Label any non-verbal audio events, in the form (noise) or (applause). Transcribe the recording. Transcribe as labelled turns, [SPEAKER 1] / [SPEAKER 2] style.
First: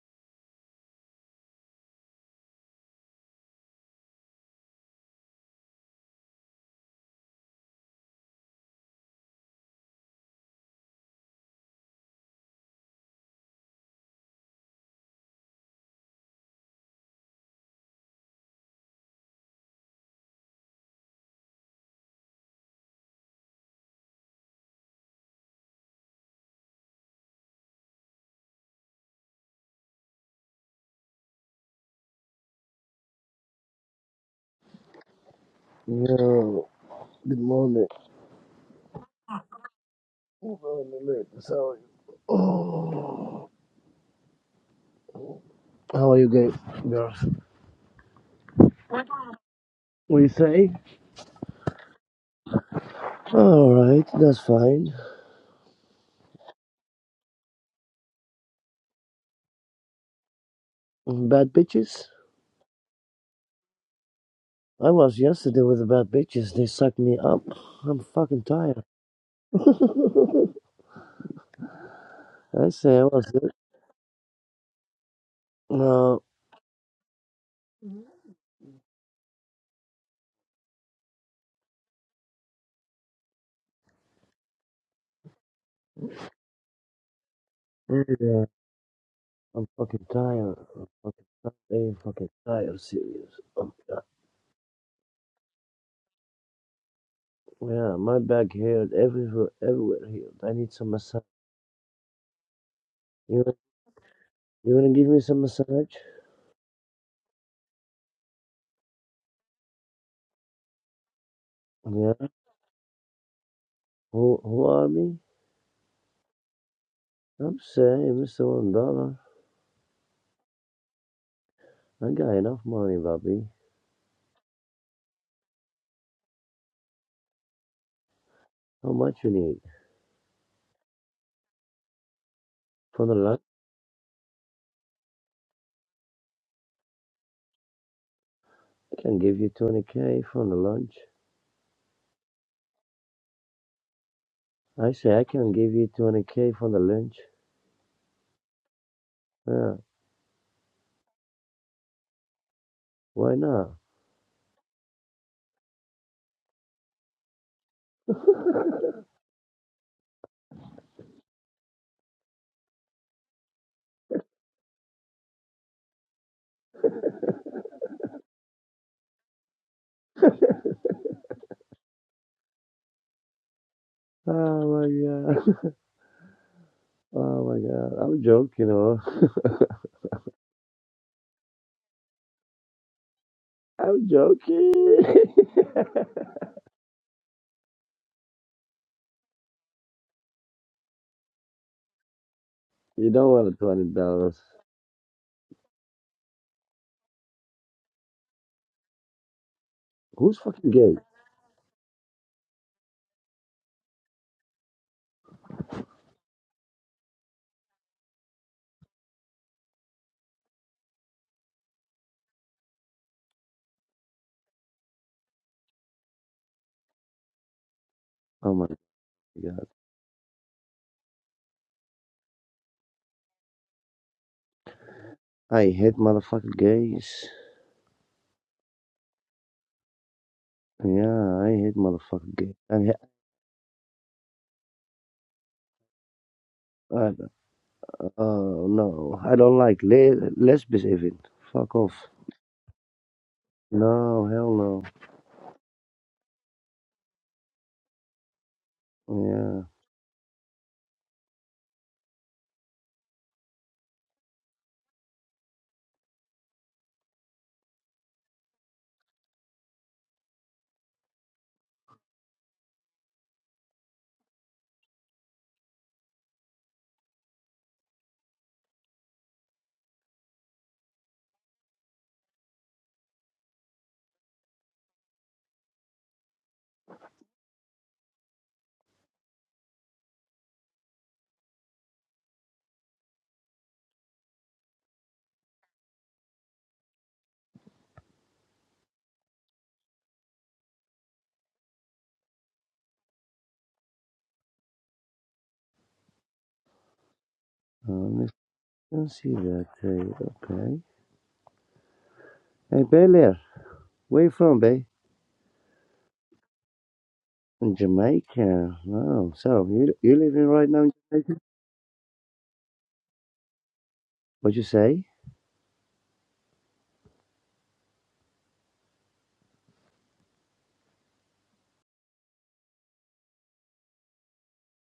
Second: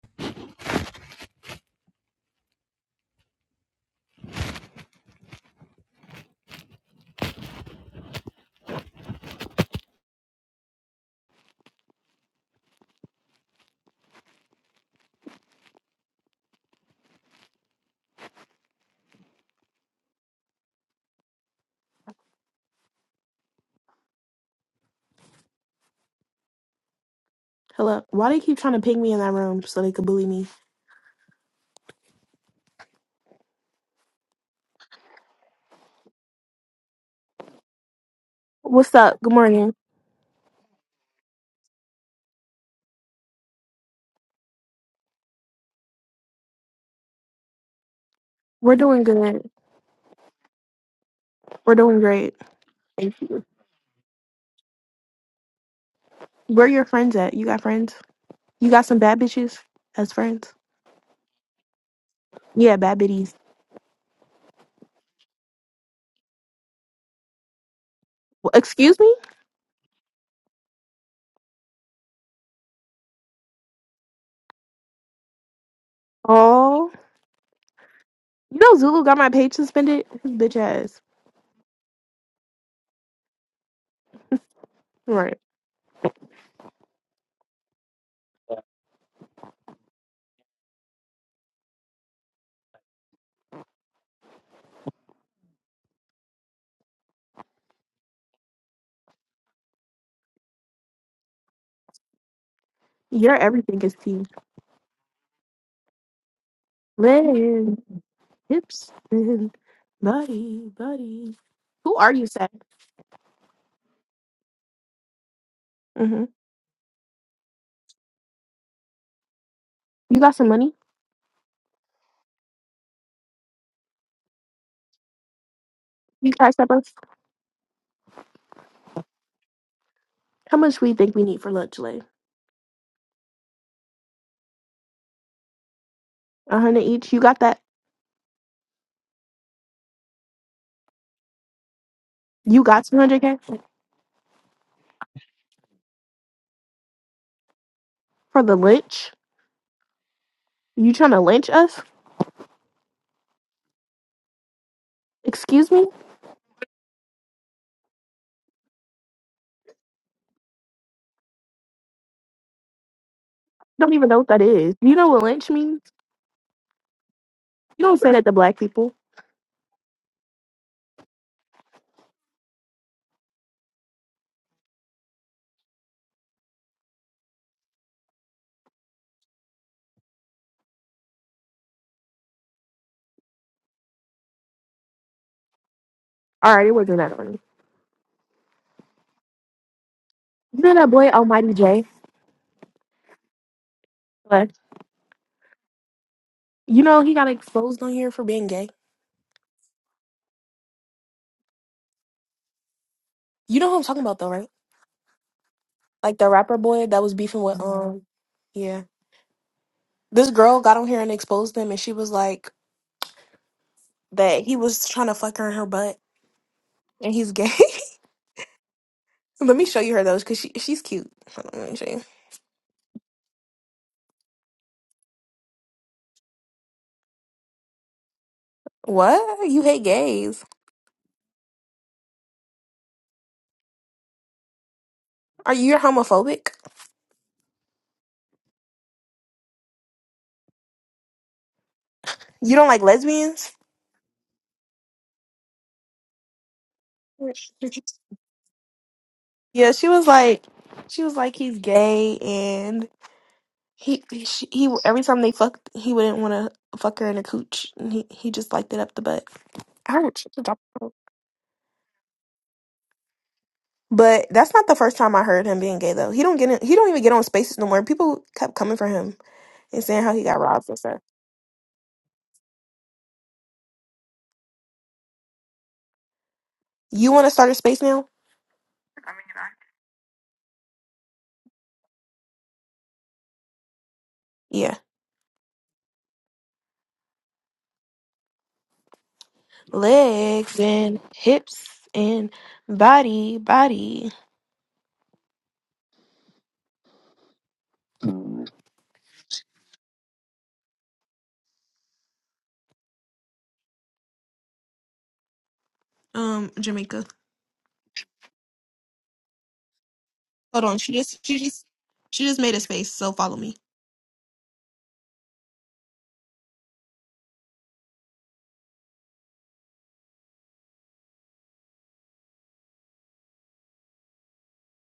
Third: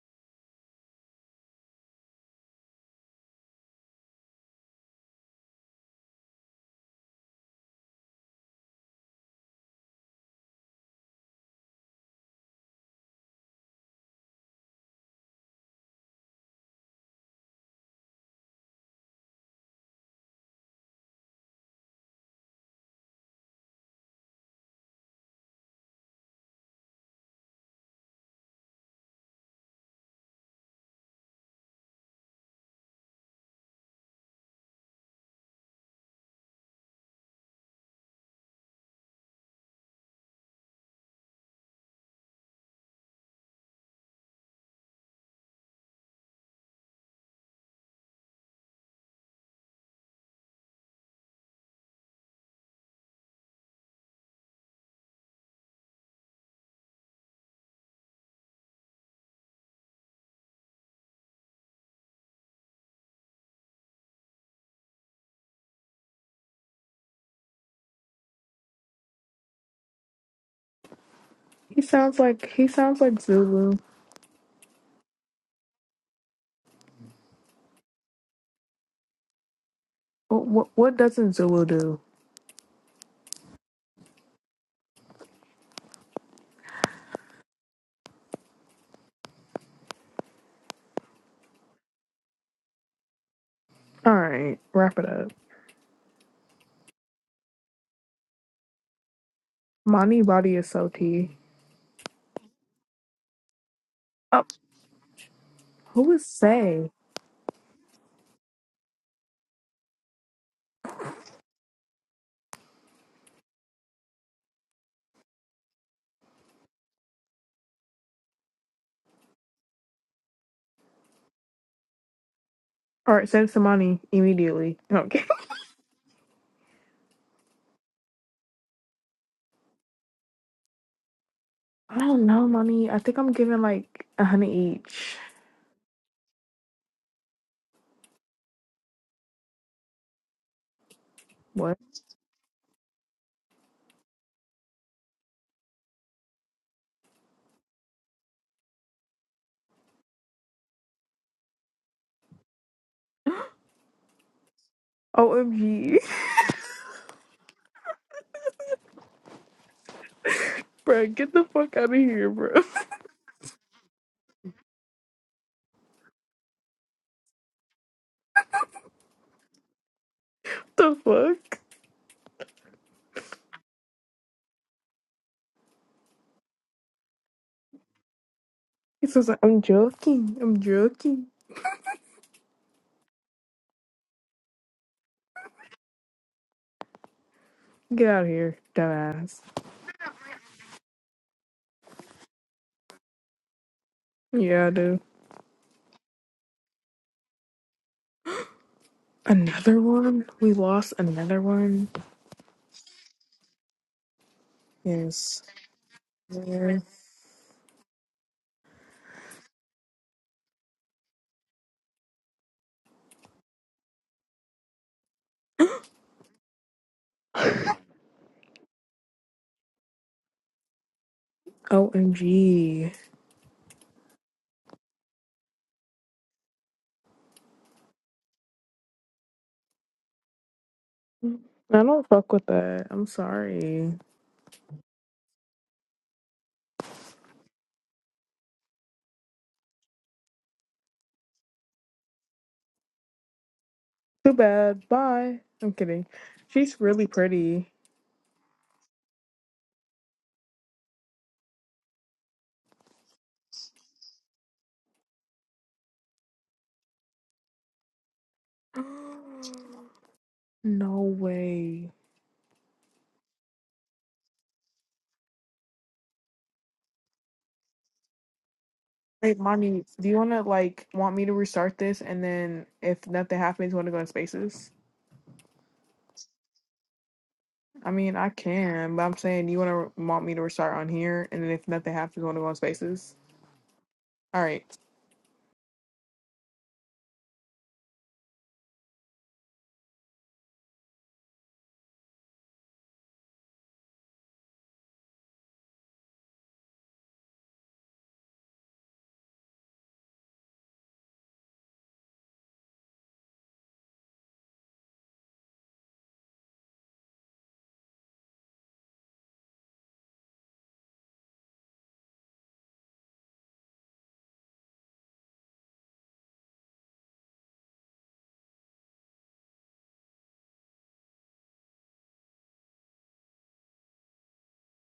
[SPEAKER 1] Hello. Why do you keep trying to ping me in that room so they could bully me?
[SPEAKER 2] Yo, good morning.
[SPEAKER 1] What's up? Good morning.
[SPEAKER 2] Good morning, ladies. How are you? Oh, how are you guys? Girls.
[SPEAKER 1] We're doing good.
[SPEAKER 2] We say?
[SPEAKER 1] We're doing great. Thank you.
[SPEAKER 2] Alright, that's fine.
[SPEAKER 1] Where are your friends at? You got friends? You got some bad bitches as friends?
[SPEAKER 2] Bad bitches?
[SPEAKER 1] Yeah, bad bitties.
[SPEAKER 2] I was yesterday with the bad bitches. They sucked me up. I'm fucking
[SPEAKER 1] Well,
[SPEAKER 2] tired.
[SPEAKER 1] excuse me?
[SPEAKER 2] (laughs)
[SPEAKER 3] He sounds like he
[SPEAKER 2] I say
[SPEAKER 3] sounds
[SPEAKER 2] I
[SPEAKER 3] like
[SPEAKER 2] was good.
[SPEAKER 3] Zulu.
[SPEAKER 2] No.
[SPEAKER 1] Oh, you know Zulu got my page suspended? His
[SPEAKER 3] What
[SPEAKER 1] bitch
[SPEAKER 3] what, what
[SPEAKER 1] ass.
[SPEAKER 3] doesn't Zulu do?
[SPEAKER 1] Right.
[SPEAKER 2] Yeah, I'm fucking tired. I'm fucking tired. I'm fucking tired, serious. I'm,
[SPEAKER 3] All right, wrap it up.
[SPEAKER 2] yeah, my back hurt everywhere, everywhere
[SPEAKER 3] Mani
[SPEAKER 2] healed. I
[SPEAKER 3] body is
[SPEAKER 2] need
[SPEAKER 3] so
[SPEAKER 2] some massage.
[SPEAKER 3] tea.
[SPEAKER 1] Your everything is tea.
[SPEAKER 3] Oh,
[SPEAKER 2] You wanna give me some massage?
[SPEAKER 3] who is Say?
[SPEAKER 1] Legs, hips, and body, body. Who
[SPEAKER 2] Yeah.
[SPEAKER 1] are you, Seth?
[SPEAKER 2] Who who are me?
[SPEAKER 1] hmm
[SPEAKER 2] I'm saying Mr. One Dollar.
[SPEAKER 1] You got some money?
[SPEAKER 2] I got enough money,
[SPEAKER 3] All right,
[SPEAKER 2] Bobby.
[SPEAKER 3] send it to Mani immediately. Okay.
[SPEAKER 1] You cash up us?
[SPEAKER 2] How much you need?
[SPEAKER 1] How much we think we need for lunch,
[SPEAKER 3] (laughs) I
[SPEAKER 1] Lay?
[SPEAKER 3] don't know, Mani. I
[SPEAKER 2] For the
[SPEAKER 3] think I'm
[SPEAKER 2] lunch?
[SPEAKER 3] giving like a hundred each.
[SPEAKER 1] A hundred each. You got that?
[SPEAKER 2] I can give you twenty K for the lunch.
[SPEAKER 3] What?
[SPEAKER 1] You got 200k
[SPEAKER 2] I say I can give you twenty K for the lunch.
[SPEAKER 1] for the lynch?
[SPEAKER 2] Yeah.
[SPEAKER 1] You trying to lynch us?
[SPEAKER 2] Why not?
[SPEAKER 1] Excuse me?
[SPEAKER 3] OMG,
[SPEAKER 2] (laughs)
[SPEAKER 3] (laughs) bro, get the fuck out of here, bro.
[SPEAKER 1] don't even know what that is. You know what lynch means? You don't say that to black people.
[SPEAKER 3] (laughs) the fuck?
[SPEAKER 2] oh my god. (laughs) Oh my god. I'm joking, huh?
[SPEAKER 3] He says I'm joking. I'm joking.
[SPEAKER 2] (laughs) I'm joking. (laughs)
[SPEAKER 1] All right, it wasn't that funny.
[SPEAKER 3] Get out of here, dumbass.
[SPEAKER 1] You know that boy Almighty J?
[SPEAKER 2] you don't want the twenty dollars.
[SPEAKER 1] Like,
[SPEAKER 3] Yeah, I do.
[SPEAKER 1] You know he got exposed on here for being gay.
[SPEAKER 3] Another one?
[SPEAKER 2] Who's
[SPEAKER 3] We
[SPEAKER 2] fucking
[SPEAKER 3] lost
[SPEAKER 2] gay?
[SPEAKER 3] another one.
[SPEAKER 1] You know who I'm talking about though, right?
[SPEAKER 3] Yes.
[SPEAKER 1] Like the rapper
[SPEAKER 3] Yeah.
[SPEAKER 1] boy that was beefing with um yeah. This girl got on here and exposed him and she was like that he was trying to fuck her in her butt and he's gay.
[SPEAKER 2] Oh my
[SPEAKER 1] (laughs) Let me
[SPEAKER 2] god.
[SPEAKER 1] show you her those because she she's cute. Hold on, let me show you.
[SPEAKER 3] OMG.
[SPEAKER 2] I hate motherfucking gays.
[SPEAKER 1] What? You hate gays.
[SPEAKER 3] I
[SPEAKER 2] Yeah, I hate
[SPEAKER 3] don't fuck
[SPEAKER 2] motherfucking
[SPEAKER 3] with
[SPEAKER 2] gay. I
[SPEAKER 3] that.
[SPEAKER 2] hate,
[SPEAKER 3] I'm sorry.
[SPEAKER 1] Are you homophobic?
[SPEAKER 2] uh, uh, no, I don't like le- lesbians even. Fuck off.
[SPEAKER 1] You don't like lesbians?
[SPEAKER 2] No,
[SPEAKER 3] Too
[SPEAKER 2] hell no.
[SPEAKER 3] bad. Bye. I'm kidding. She's really pretty.
[SPEAKER 2] Yeah,
[SPEAKER 1] Yeah, she was like, she was like, he's gay, and he he, she, he every time they fucked, he wouldn't want to fuck her in a cooch, and he he just liked it up the butt.
[SPEAKER 3] (gasps)
[SPEAKER 1] Ouch.
[SPEAKER 3] no way.
[SPEAKER 1] But that's not the first time I heard him being gay though. He don't get in, he don't even get on spaces no more. People kept coming for him
[SPEAKER 3] Hey, mommy,
[SPEAKER 1] and saying
[SPEAKER 3] do
[SPEAKER 1] how
[SPEAKER 3] you
[SPEAKER 1] he
[SPEAKER 3] want
[SPEAKER 1] got
[SPEAKER 3] to
[SPEAKER 1] robbed and
[SPEAKER 3] like
[SPEAKER 1] stuff.
[SPEAKER 3] want me to restart this and then if nothing happens, want to go in spaces?
[SPEAKER 1] You want to start a space
[SPEAKER 3] I
[SPEAKER 1] now?
[SPEAKER 3] mean, I can, but I'm saying you want to want me to restart on here and then if nothing happens, want to go in spaces? All right.
[SPEAKER 1] Yeah, legs and hips and body, body.
[SPEAKER 2] um, I can see that. Uh, okay. Hey, Bel Air, where you from, babe?
[SPEAKER 1] Um, Jamaica.
[SPEAKER 2] In Jamaica. Oh, so you you living
[SPEAKER 1] Hold
[SPEAKER 2] right
[SPEAKER 1] on.
[SPEAKER 2] now in
[SPEAKER 1] She just
[SPEAKER 2] Jamaica?
[SPEAKER 1] she just she just made a space, so follow me.
[SPEAKER 2] What you say?